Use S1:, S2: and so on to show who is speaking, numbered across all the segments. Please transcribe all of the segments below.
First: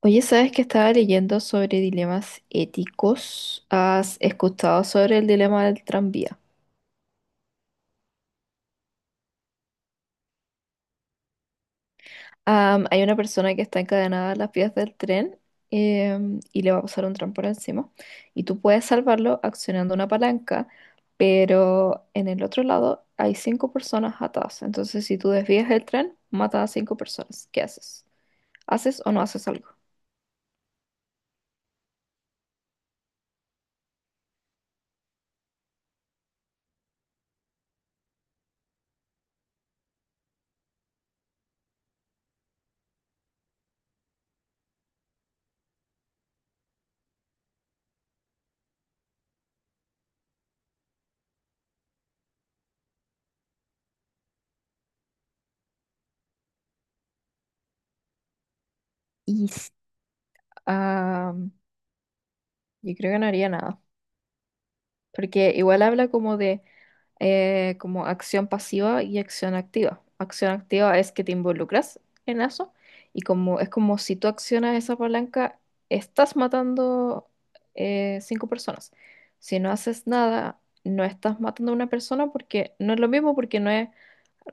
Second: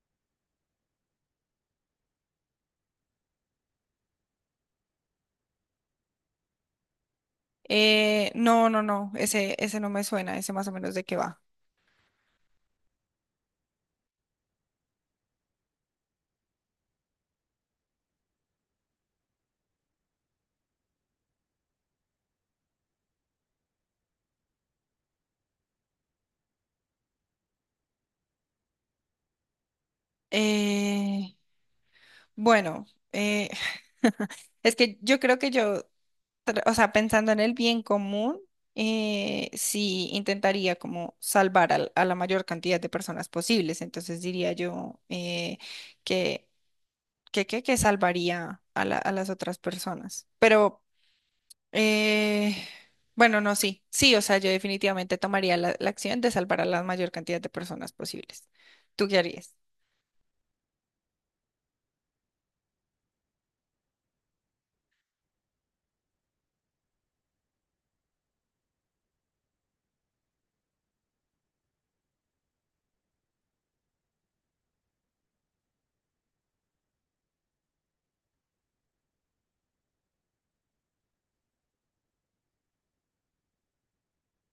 S1: Oye, ¿sabes que estaba leyendo sobre dilemas éticos? ¿Has escuchado sobre el dilema del tranvía?
S2: No, no, no, ese no me suena, ese más o menos de qué va.
S1: Hay una persona que está encadenada a las vías del tren, y le va a pasar un tren por encima. Y tú puedes salvarlo accionando una palanca, pero en el otro lado hay cinco personas atadas. Entonces, si tú desvías el tren, mata a cinco personas. ¿Qué haces? ¿Haces o no haces algo?
S2: Eh, bueno, eh, es que yo creo que o sea, pensando en el bien común, sí intentaría como salvar la mayor cantidad de personas posibles. Entonces diría yo que, que salvaría a las otras personas. Pero. Eh, bueno, no, sí, sí, o sea, yo definitivamente tomaría la acción de salvar a la mayor cantidad de personas posibles. ¿Tú qué
S1: Y
S2: harías?
S1: s- am, yo creo que no haría nada, porque igual habla como de como acción pasiva y acción activa. Acción activa es que te involucras en eso y como es como si tú accionas esa palanca, estás matando cinco personas. Si no haces nada, no estás matando a una persona porque no es lo mismo, porque no es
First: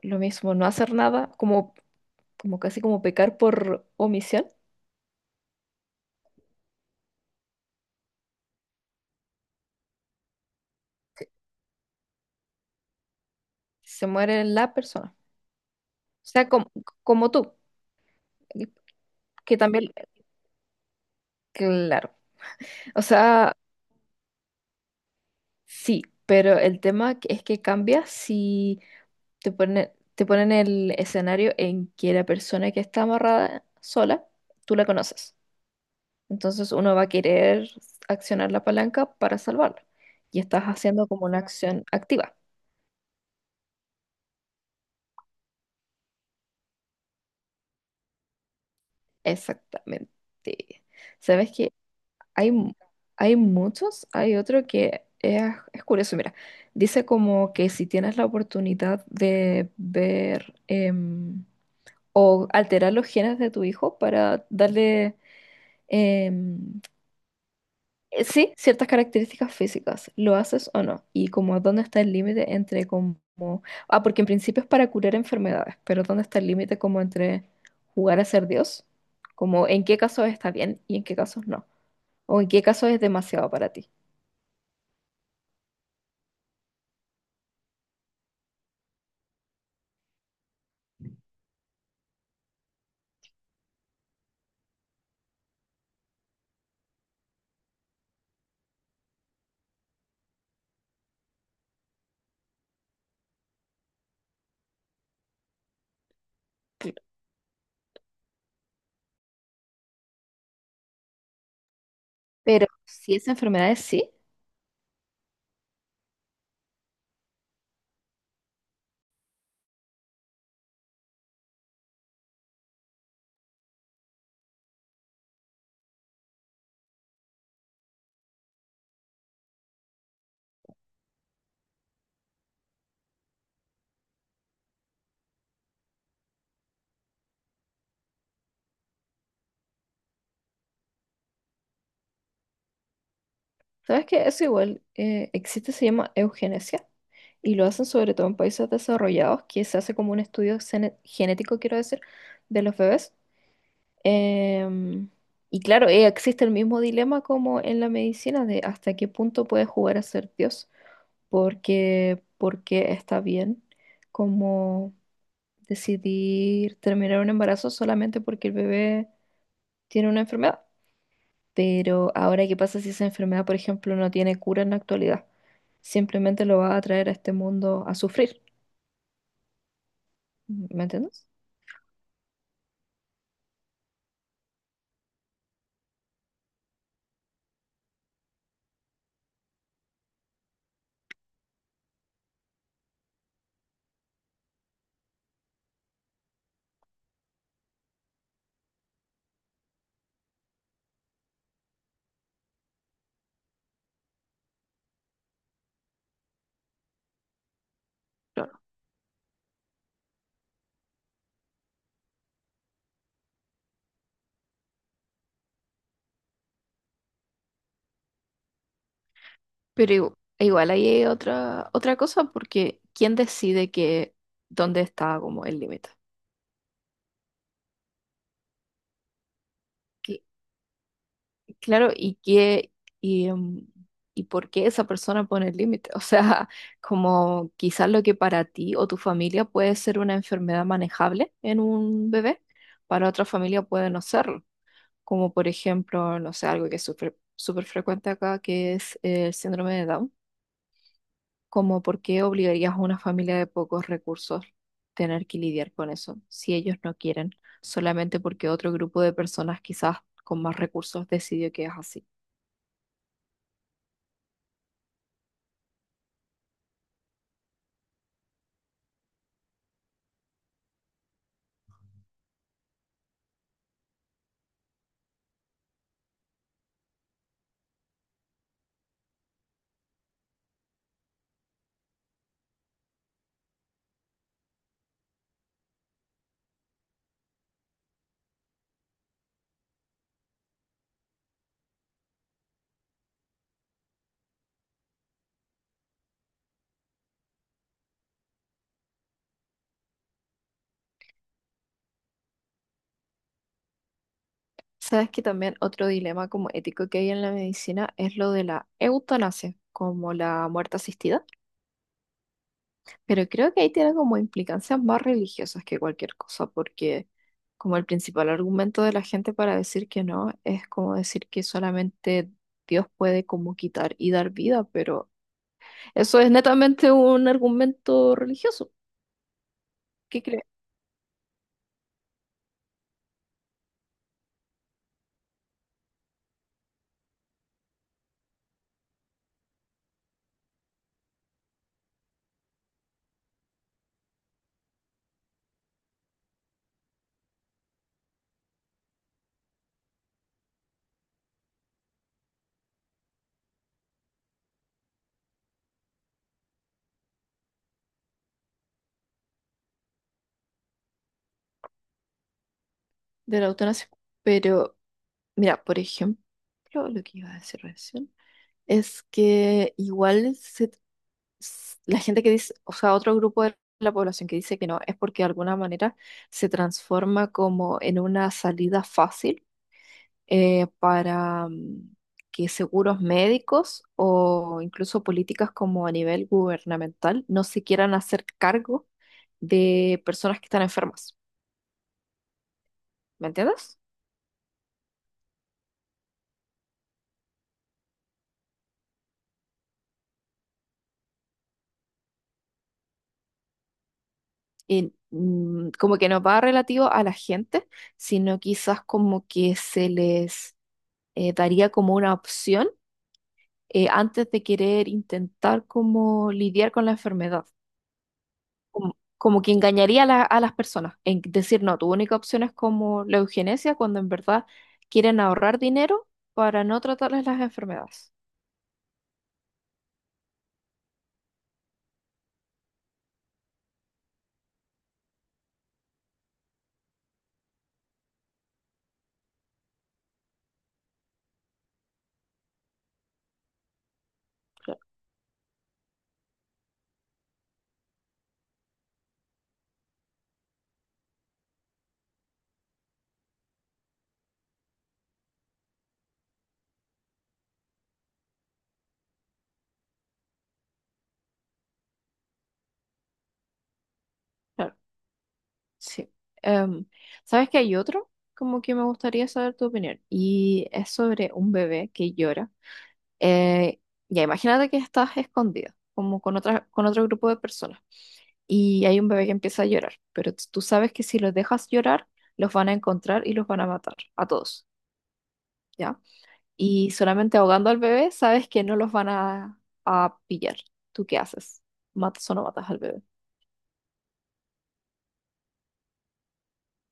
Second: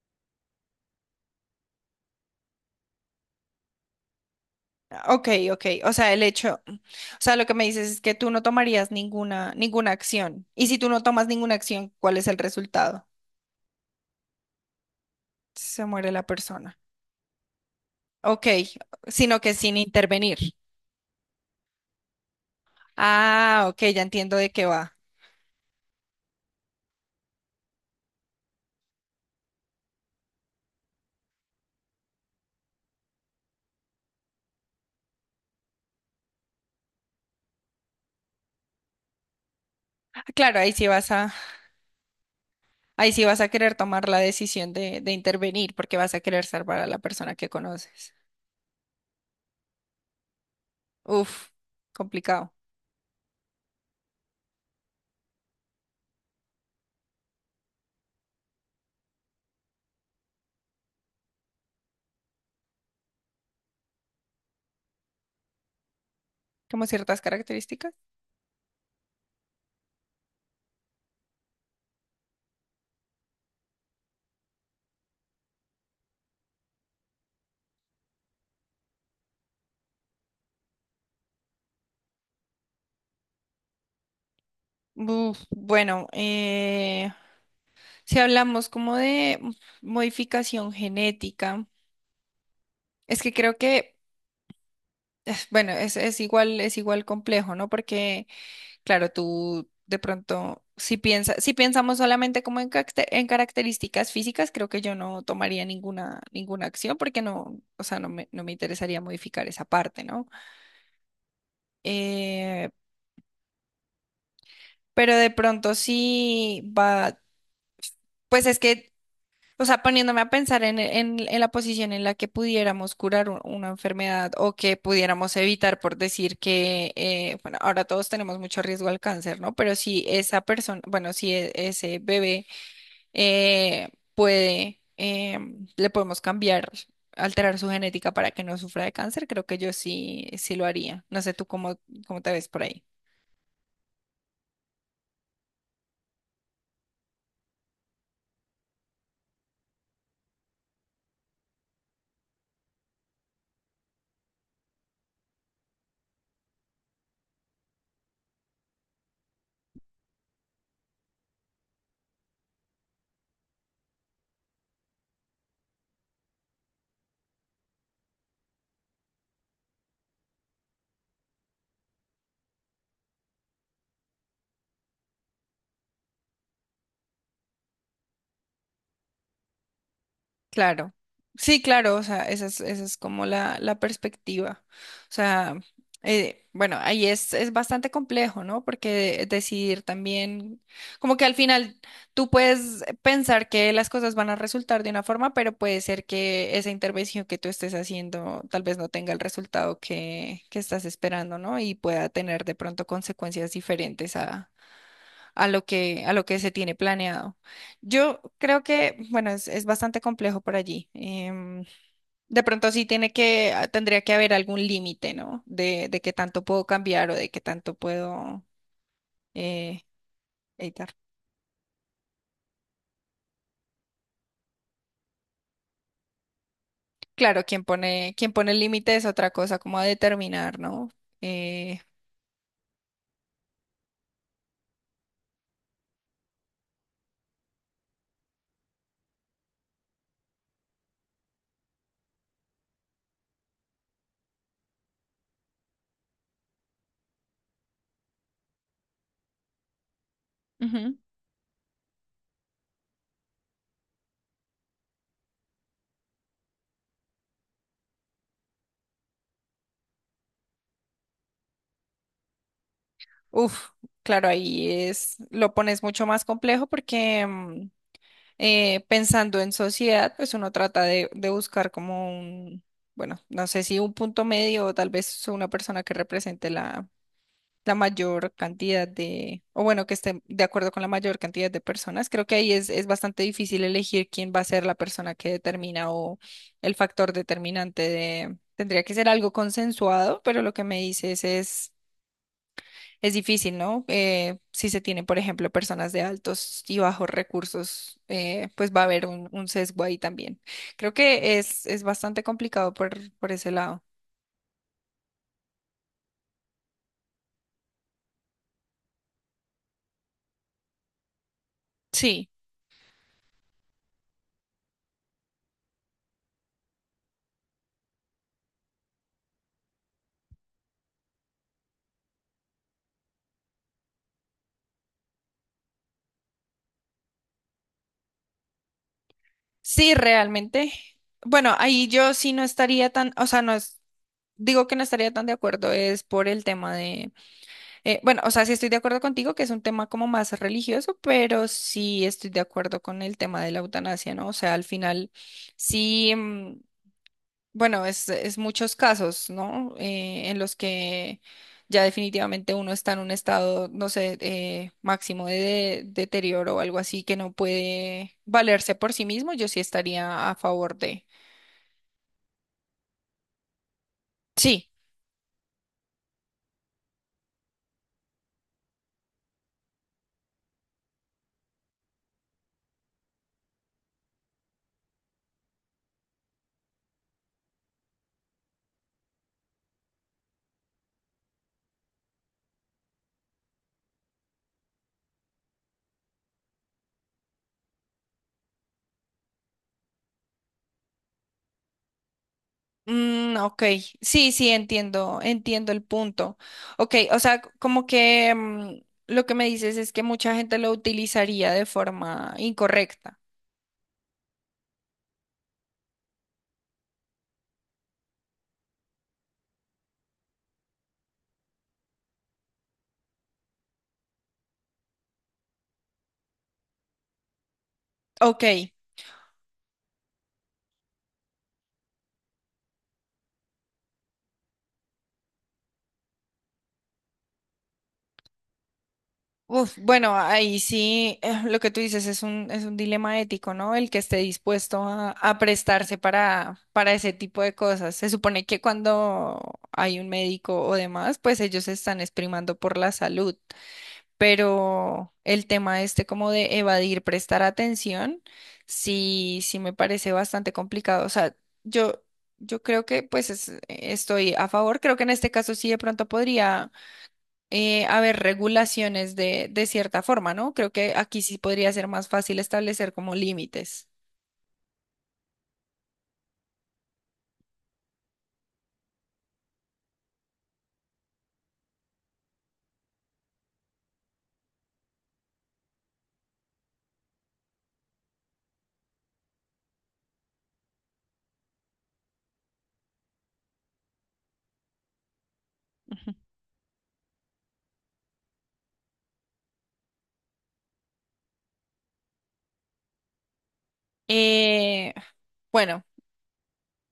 S1: lo mismo no hacer nada, como, como casi como pecar por omisión,
S2: Ah, ok, ok, o sea, lo que me dices es que tú no tomarías ninguna acción. Y si tú no tomas ninguna acción, ¿cuál es el resultado?
S1: se muere la persona.
S2: Se muere la
S1: O sea, como,
S2: persona.
S1: como tú,
S2: Ok, sino que
S1: que
S2: sin
S1: también,
S2: intervenir.
S1: claro. O sea,
S2: Ah, ok, ya entiendo de qué va.
S1: sí, pero es que cambia si te ponen el escenario en que la persona que está amarrada sola, tú la conoces. Entonces uno va a querer accionar la palanca para salvarla.
S2: Ah,
S1: Y
S2: claro,
S1: estás haciendo como una acción activa.
S2: ahí sí vas a querer tomar la decisión de intervenir porque vas a querer salvar a la persona que conoces.
S1: Exactamente.
S2: Uf,
S1: ¿Sabes que Hay,
S2: complicado.
S1: mu- hay muchos, hay otro que es curioso. Mira, dice como que si tienes la oportunidad de ver o alterar los genes de tu hijo para darle, em,
S2: Como ciertas características.
S1: sí, ciertas características físicas. ¿Lo haces o no? Y como dónde está el límite entre como... Ah, porque en principio es para curar enfermedades, pero ¿dónde está el límite como entre jugar a ser Dios? Como en qué casos está bien y en qué casos no. O en qué casos es demasiado para ti.
S2: Uf, bueno, si hablamos como de modificación genética, es que creo que, bueno, es igual complejo, ¿no? Porque, claro, tú de pronto, si pensamos solamente como en características físicas, creo que yo no tomaría ninguna acción porque no, o sea, no me interesaría modificar esa parte, ¿no?
S1: Pero
S2: Eh,
S1: si es enfermedades, sí.
S2: pero de pronto sí va. Pues es que o sea, poniéndome a pensar en, en la posición en la que pudiéramos curar una enfermedad o que pudiéramos evitar, por decir que, bueno, ahora todos tenemos mucho riesgo al cáncer, ¿no? Pero si esa persona, bueno, si ese bebé eh, le podemos cambiar, alterar su genética para que no sufra de cáncer, creo que yo sí, sí lo haría. No sé tú cómo, cómo te ves por ahí.
S1: ¿Sabes qué? Eso igual existe, se llama eugenesia y lo hacen sobre todo en países desarrollados, que se hace como un genético, quiero decir, de los bebés. Em, y claro, existe el mismo dilema como en la medicina de hasta qué punto puede jugar a ser Dios, porque, porque está bien como decidir terminar un embarazo solamente porque el bebé tiene una enfermedad. Pero ahora, ¿qué pasa si esa enfermedad, por ejemplo, no tiene cura en la actualidad? Simplemente lo va a traer a este mundo a sufrir. ¿Me
S2: Claro,
S1: entiendes?
S2: sí, claro, o sea, esa es como la perspectiva. O sea, bueno, ahí es bastante complejo, ¿no? Porque decidir también, como que al final tú puedes pensar que las cosas van a resultar de una forma, pero puede ser que esa intervención que tú estés haciendo tal vez no tenga el resultado que estás esperando, ¿no? Y pueda tener de pronto consecuencias diferentes a lo que se tiene planeado. Yo creo que, bueno, es bastante complejo por allí. De pronto sí tendría que haber algún límite, ¿no? De qué tanto puedo cambiar o de qué tanto puedo eh,
S1: Pero igual ahí
S2: editar.
S1: hay otra, otra cosa, porque ¿quién decide que dónde está como el límite?
S2: Claro, quien pone el límite es otra cosa, como a
S1: Y-
S2: determinar, ¿no? Eh,
S1: Claro, y qué y, y por qué esa persona pone el límite. O sea, como quizás lo que para ti o tu familia puede ser una enfermedad manejable en un bebé, para otra familia puede no serlo. Como por ejemplo, no sé, algo que es súper súper frecuente acá, que es el síndrome de Down,
S2: Ujú.
S1: como por qué obligarías a una familia de pocos recursos tener que lidiar con eso, si ellos no quieren, solamente porque otro grupo de personas quizás con más recursos decidió que es así.
S2: Uf, claro, lo pones mucho más complejo porque pensando en sociedad, pues uno trata de buscar como un, bueno, no sé si un punto medio o tal vez una persona que represente la mayor cantidad de, o bueno, que esté de acuerdo con la mayor cantidad de personas. Creo que ahí es bastante difícil elegir quién va a ser la persona que determina o el factor determinante de. Tendría que ser algo consensuado, pero lo que me dices es difícil, ¿no? Si se tiene, por ejemplo, personas de altos y bajos recursos, pues va a haber un sesgo ahí también. Creo que es bastante complicado por ese lado.
S1: Sabes que también otro dilema como ético que hay en la medicina es lo de la eutanasia, como la muerte asistida.
S2: Sí,
S1: Pero creo que ahí tiene como implicancias más religiosas que cualquier cosa, porque como el principal argumento de la gente para decir que no es como decir que solamente Dios puede como quitar y dar vida, pero eso es netamente un argumento religioso.
S2: sí,
S1: ¿Qué cree
S2: realmente. Bueno, ahí yo sí no estaría tan, o sea, no es, digo que no estaría tan de acuerdo, es por el tema de, bueno, o sea, sí estoy de acuerdo contigo que es un tema como más religioso, pero sí estoy de acuerdo con el tema de la eutanasia, ¿no? O sea, al final, sí. Bueno, es muchos casos, ¿no? En los que ya definitivamente uno está en un estado, no sé, máximo deterioro o algo así que no puede valerse por sí mismo, yo sí estaría a favor de.
S1: de la eutanasia?
S2: Sí.
S1: Pero mira, por ejemplo, lo que iba a decir recién es que igual la gente que dice, o sea, otro grupo de la población que dice que no, es porque de alguna manera se transforma como en una salida fácil para que seguros médicos o incluso políticas como a nivel gubernamental no se quieran hacer cargo de personas que están enfermas. ¿Me
S2: Mm, ok,
S1: entiendes?
S2: sí, sí, entiendo el punto. Ok, o sea, como que lo que me dices es que mucha gente lo utilizaría de forma incorrecta.
S1: Y mm, como que no va relativo a la gente, sino quizás como que se les daría como una opción antes de querer intentar como lidiar con la enfermedad.
S2: Ok.
S1: Como, como que engañaría a, a las personas en decir, no, tu única opción es como la eugenesia cuando en verdad quieren ahorrar dinero para no tratarles las enfermedades.
S2: Uf, bueno, ahí sí, lo que tú dices es es un dilema ético, ¿no? El que esté dispuesto a prestarse para ese tipo de cosas. Se supone que cuando hay un médico o demás, pues ellos se están exprimando por la salud,
S1: Claro,
S2: pero el tema este como de evadir, prestar atención, sí, sí me parece bastante complicado. O sea, yo, yo creo que pues estoy a favor, creo que en este caso sí de pronto podría haber regulaciones de cierta forma, ¿no? Creo que aquí sí podría ser más fácil establecer como límites.
S1: claro, sí. Em, ¿Sabes que hay otro? Como que me gustaría saber tu opinión. Y es sobre un bebé que llora. Eh, ya imagínate que estás escondida, como con otra, con otro grupo de personas, y hay un bebé que empieza a llorar, pero tú sabes que si los dejas llorar, los van a encontrar y los van a matar, a todos, ¿ya? Y solamente ahogando al bebé, sabes que no los van a pillar. ¿Tú qué haces? ¿Matas o no matas al bebé?
S2: Eh, bueno,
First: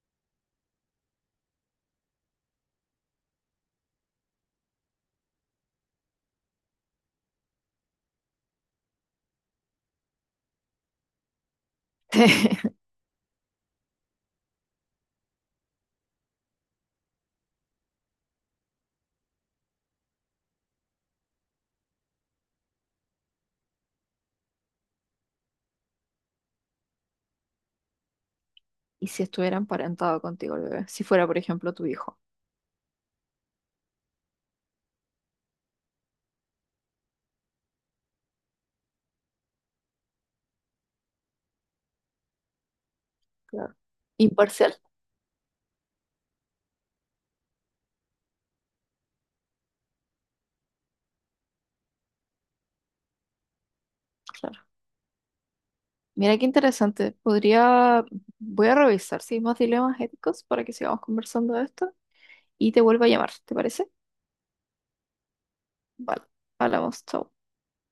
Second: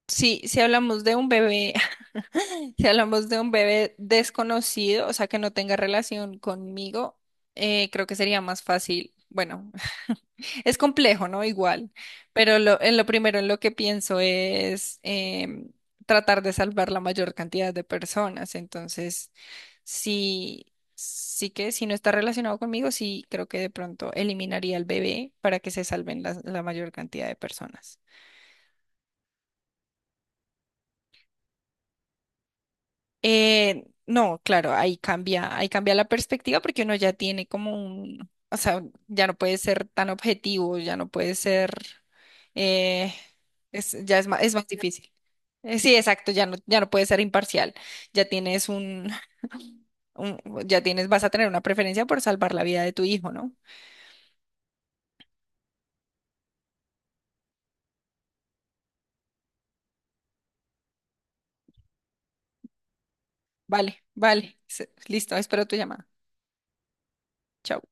S2: sí si hablamos de un bebé si hablamos de un bebé desconocido, o sea, que no tenga relación conmigo, creo que sería más fácil. Bueno, es complejo, ¿no? Igual, pero en lo primero en lo que pienso es tratar de salvar la mayor cantidad de personas. Entonces, sí, sí que si no está relacionado conmigo, sí creo que de pronto eliminaría al bebé para que se salven la mayor cantidad de personas.
S1: ¿Y si estuviera emparentado contigo el bebé? Si fuera, por ejemplo, tu hijo.
S2: No, claro, ahí cambia la perspectiva porque uno ya tiene como un, o sea, ya no puede ser tan objetivo, ya no puede ser, eh,
S1: Claro.
S2: ya es más
S1: Imparcial,
S2: difícil. Sí, exacto, ya no puede ser imparcial, ya tienes un, un- ya tienes, vas a tener una preferencia por salvar la vida de tu hijo, ¿no?
S1: claro. Mira qué interesante. Podría, voy a revisar si hay más dilemas éticos para que sigamos conversando de esto y te vuelvo a llamar, ¿te parece?
S2: Vale, vale, listo, espero tu llamada.
S1: Vale, hablamos, chao.
S2: Chao.